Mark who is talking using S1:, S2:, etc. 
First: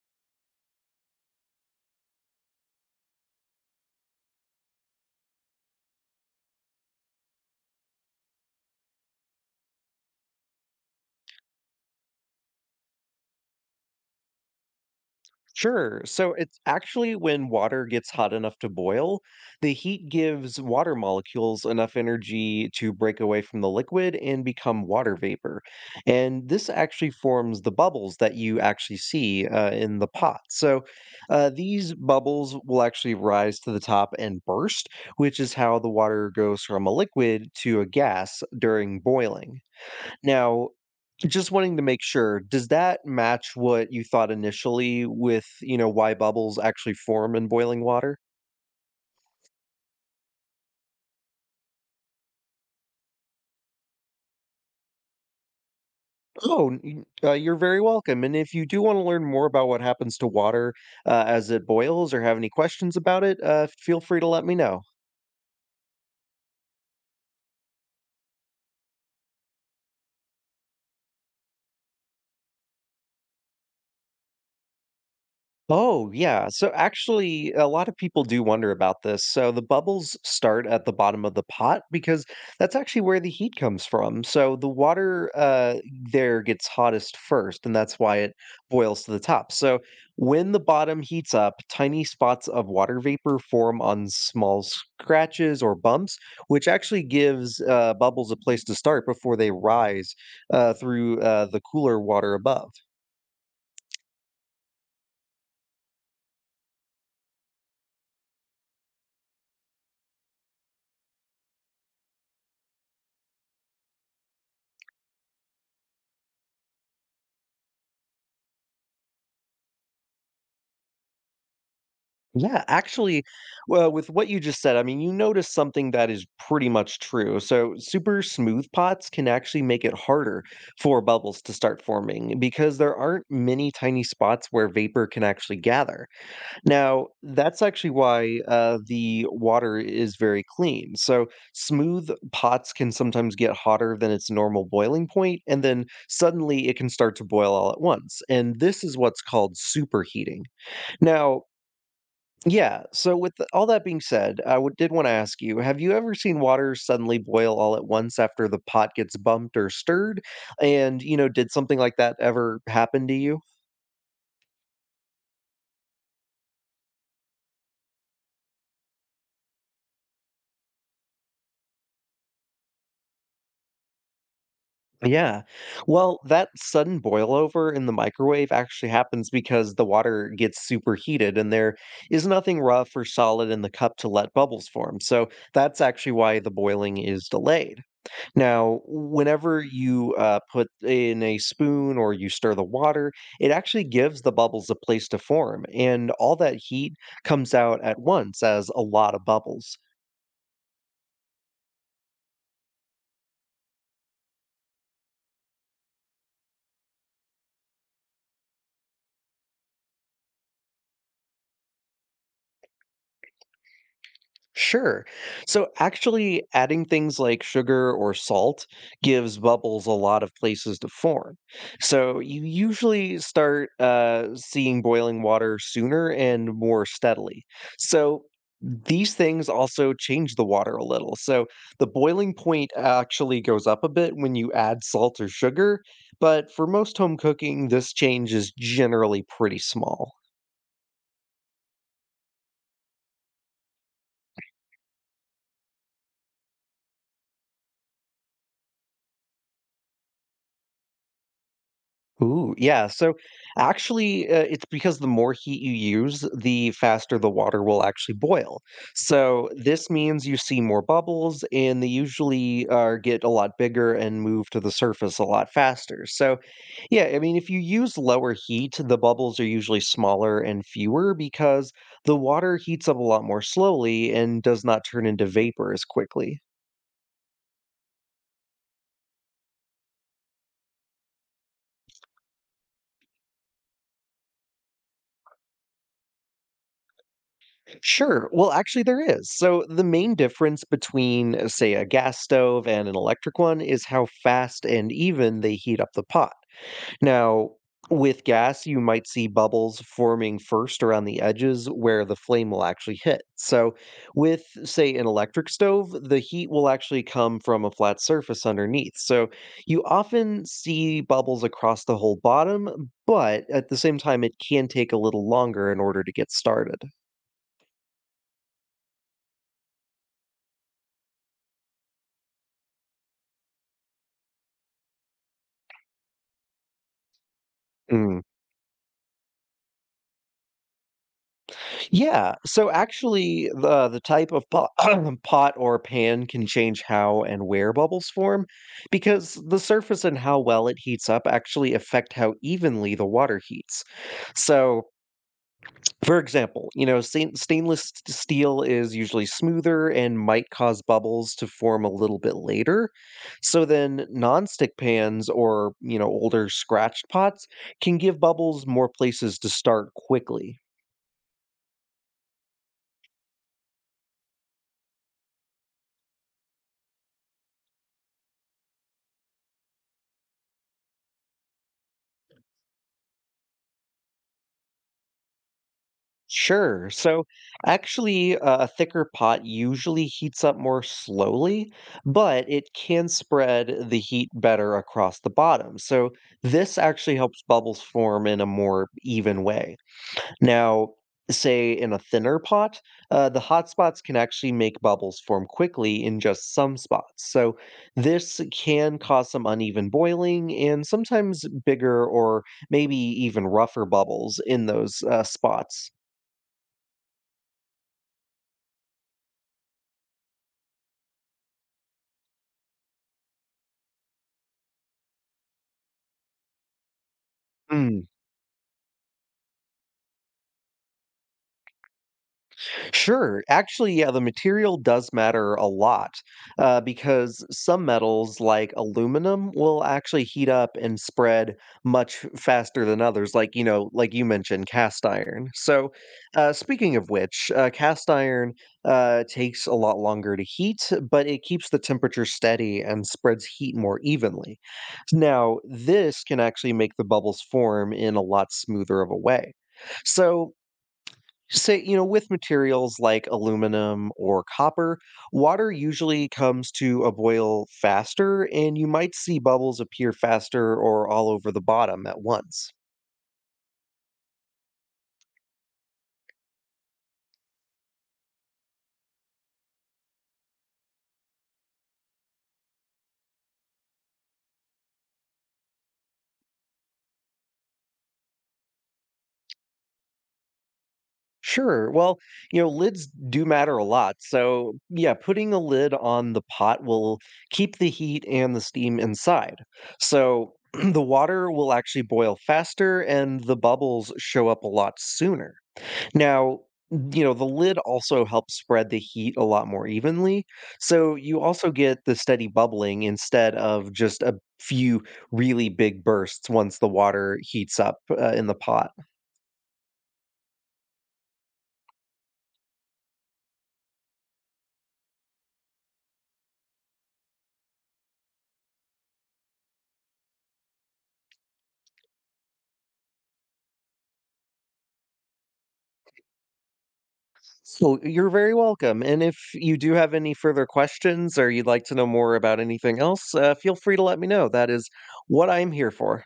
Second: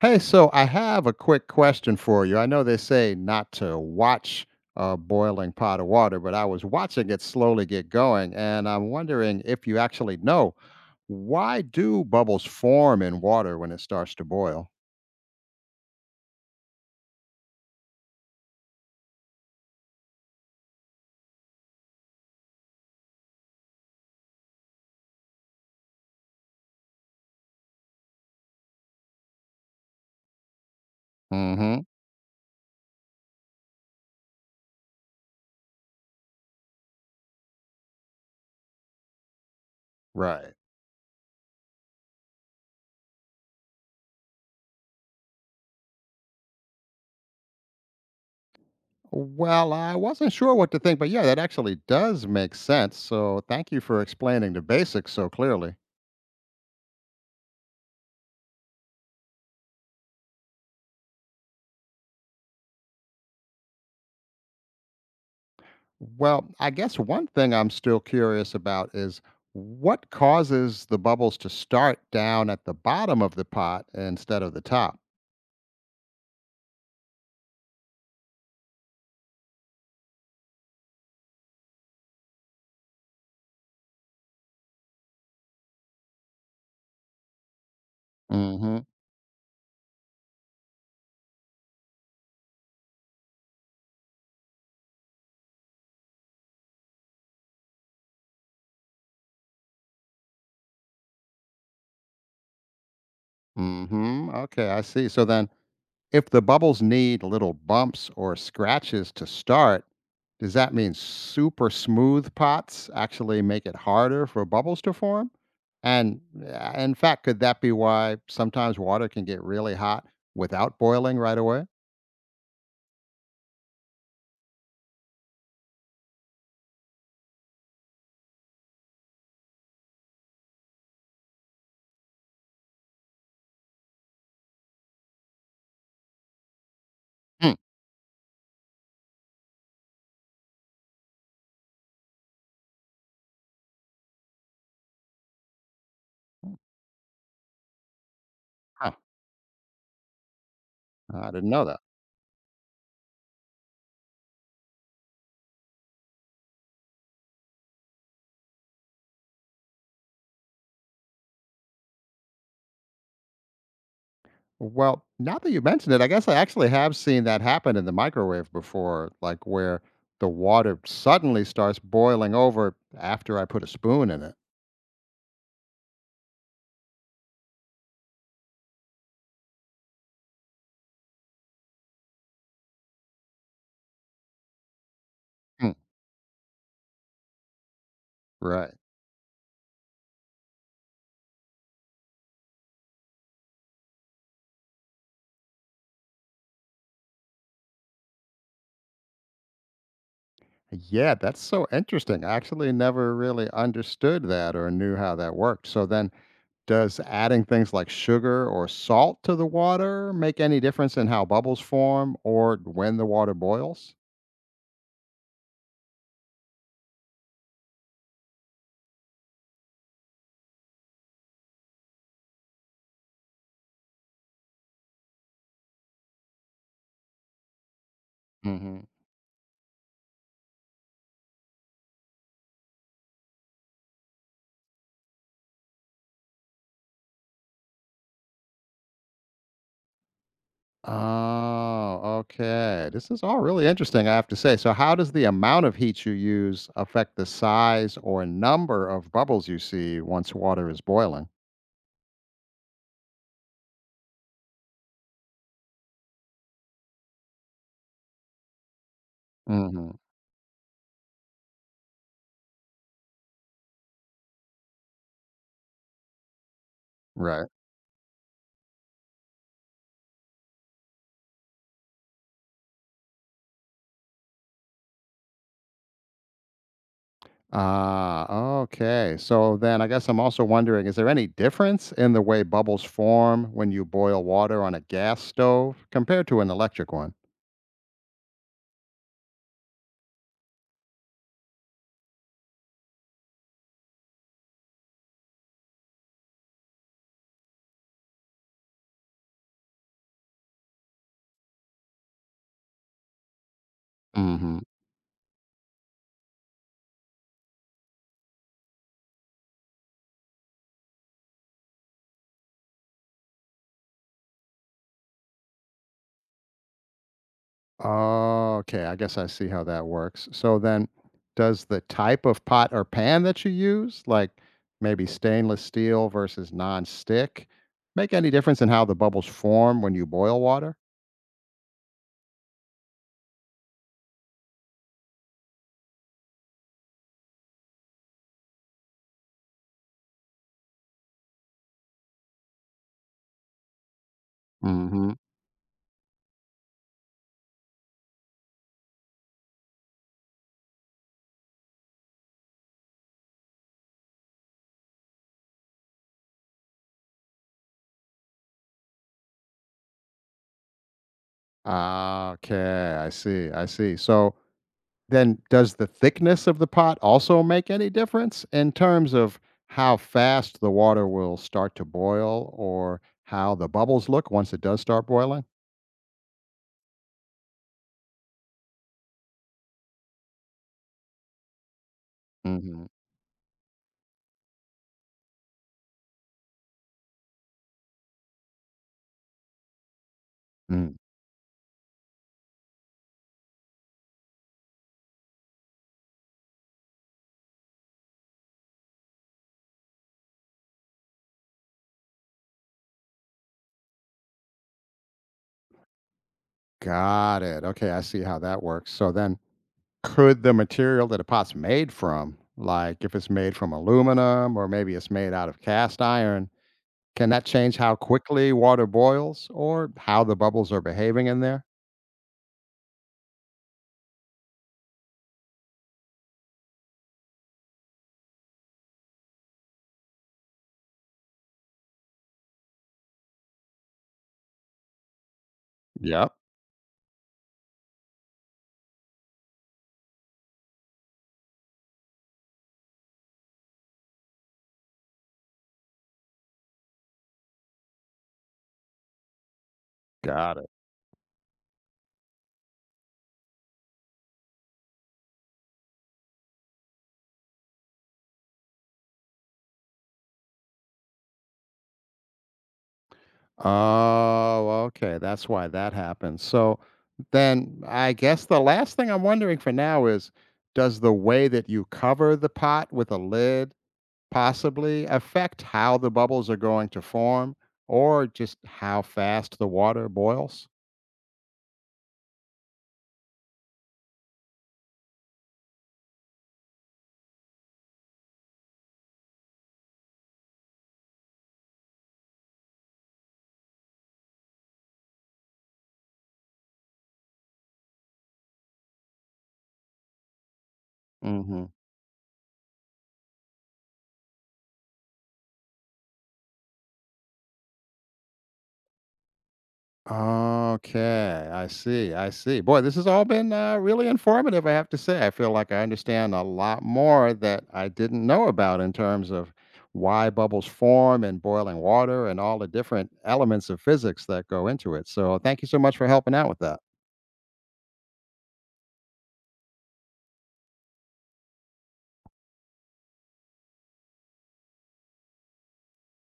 S1: Hey, so I have a quick question for you. I know they say not to watch a boiling pot of water, but I was watching it slowly get going, and I'm wondering if you actually know why do bubbles form in water when it starts to boil?
S2: Sure. So it's actually when water gets hot enough to boil, the heat gives water molecules enough energy to break away from the liquid and become water vapor. And this actually forms the bubbles that you actually see in the pot. So
S1: Mm-hmm.
S2: these bubbles will actually rise to the top and burst, which is how the water goes from a liquid to a gas during boiling.
S1: Right.
S2: Now, just wanting to make sure, does that match what you thought initially with, why bubbles actually form in boiling water?
S1: Well, I wasn't sure what to think, but yeah, that actually does make sense. So thank you for explaining the basics so clearly.
S2: Oh, you're very welcome. And if you do want to learn more about what happens to water as it boils or have any questions about it, feel free to let me know.
S1: Well, I guess one thing I'm still curious about is what causes the bubbles to start down at the bottom of the pot instead of the top?
S2: Oh, yeah. So actually, a lot of people do wonder about this. So the bubbles start at the bottom of the pot because that's actually where the heat comes from. So the water there gets hottest first, and that's why it
S1: Mm-hmm.
S2: boils to the top. So when the bottom heats up, tiny spots of water vapor form on small scratches or bumps, which actually gives bubbles a place to start before they rise through the cooler water above.
S1: Mm-hmm. Okay, I see. So then if the bubbles need little bumps or scratches to start, does that mean super smooth pots actually make it harder for bubbles to form? And in fact, could that be why sometimes water can get really hot without boiling right away?
S2: Yeah, actually, well, with what you just said, I mean, you noticed something that is pretty much true. So super smooth pots can actually make it harder for bubbles to start forming because there aren't many tiny spots where vapor can actually gather. Now,
S1: Hmm.
S2: that's actually why the water is very clean. So smooth pots can sometimes get hotter than its normal boiling point, and then suddenly it can start to boil all at once. And this
S1: Huh.
S2: is what's called superheating.
S1: I
S2: Now,
S1: didn't know that.
S2: yeah. So, with all that being said, I would, did want to ask you: have you ever seen water suddenly boil all at once after the pot gets bumped or stirred? And you know, did something like that ever happen to you?
S1: Well, now that you mention it, I guess I actually have seen that happen in the microwave before, like where the water suddenly starts boiling over after I put a spoon in it.
S2: Yeah. Well, that sudden boil over in the microwave actually happens because the water gets superheated and there is nothing rough or solid in the cup to let bubbles form. So
S1: Hmm.
S2: that's actually why the boiling is delayed.
S1: Right.
S2: Now, whenever you put in a spoon or you stir the water, it actually gives the bubbles a place to form, and all that heat comes out at once as a lot of bubbles.
S1: Yeah, that's so interesting. I actually never really understood that or knew how that worked. So then, does adding things like sugar or salt to the water make any difference in how bubbles form or when the water boils?
S2: Sure. So actually, adding things like sugar or salt gives bubbles a lot of places to form. So you usually start seeing boiling water sooner and more steadily. So these things also change the water a little. So the boiling point actually goes up a bit when you add salt or sugar, but for most home cooking, this change is generally pretty small.
S1: Oh, okay. This is all really interesting, I have to say. So, how does the amount of heat you use affect the size or number of bubbles you see once water is boiling?
S2: Ooh, yeah. So actually, it's because the more heat you use, the faster the water will actually boil. So this
S1: Hmm.
S2: means you see more bubbles, and they usually get a lot bigger and move to the surface a lot faster. So yeah, I mean,
S1: Right.
S2: if you use lower heat, the bubbles are usually smaller and fewer because the water heats up a lot more slowly and does not turn into vapor as quickly.
S1: Ah, okay. So then I guess I'm also wondering is there any difference in the way bubbles form when you boil water on a gas stove compared to an electric one?
S2: Sure. Well, actually, there is. So the main difference between, say, a gas stove and an electric one is how fast and even they heat up the pot. Now, with gas, you might see bubbles forming first around the edges where the flame will actually hit. So, with, say, an electric stove, the heat will actually come from a flat surface underneath. So you often see bubbles across the whole bottom, but at the same time, it can take a little longer in order to get started.
S1: Oh, okay. I guess I see how that works. So then, does the type of pot or pan that you use, like maybe stainless steel versus non-stick, make
S2: Mm.
S1: any difference in how the bubbles form when you boil water?
S2: Yeah. So actually, the type of pot, pot or pan can change how and where bubbles form, because the surface and how well it heats up actually affect how evenly the water heats. So,
S1: Hmm.
S2: for example, you know, stainless steel is usually smoother and might cause bubbles to form a little bit later. So then, nonstick pans or you know older scratched pots can give bubbles more places to start quickly.
S1: Ah, okay. I see. I see. So then, does the thickness of the pot also make any difference in terms of how fast the water will start to boil or how the bubbles look once it does start boiling?
S2: Sure. So actually, a thicker pot usually heats up more slowly, but it
S1: Hmm.
S2: can spread the heat better across the bottom. So this actually helps bubbles form in a more even way. Now, say in a thinner pot, the hot spots can actually make bubbles form quickly in just some spots. So this can cause some uneven boiling and sometimes bigger or maybe even rougher bubbles in those spots.
S1: Got it. Okay, I see how that works. So then, could the material that a pot's made from, like if it's made from aluminum or maybe it's made out of cast iron, can that change how quickly water boils or how the bubbles are behaving in there?
S2: Sure. Actually, yeah, the material does matter a lot because some metals, like aluminum, will actually heat up and spread much faster than others, like, you know, like you mentioned, cast iron. So,
S1: Yep,
S2: speaking of which, cast iron takes a lot longer to heat, but it keeps the temperature steady and spreads heat more evenly. Now, this can actually make the bubbles form in a lot smoother of a way. So,
S1: got it.
S2: say, you know, with materials like aluminum or copper, water usually comes to a boil faster, and you might see bubbles appear faster or all over the bottom at once.
S1: Oh, okay. That's why that happens. So then, I guess the last thing I'm wondering for now is does the way that you cover the pot with a lid possibly affect how the bubbles are going to form or just how fast the water boils?
S2: Sure. Well, you know, lids do matter a lot. So, yeah, putting a lid on the pot will keep the heat and the steam inside. So, the water will actually boil faster and the bubbles show up a lot sooner. Now, you know, the lid also helps spread the heat a lot more evenly. So you
S1: Hmm.
S2: also get the steady bubbling instead of just a few really big bursts once the water heats up in the pot.
S1: Okay, I see. I see. Boy, this has all been really informative, I have to say. I feel like I understand a lot more that I didn't know about in terms of why bubbles form and boiling water and all the different elements of physics that go into it. So, thank you so much for helping out with that.
S2: So you're very welcome. And if you do have any further questions or you'd like to know more about anything else, feel free to let me know. That is what I'm here for.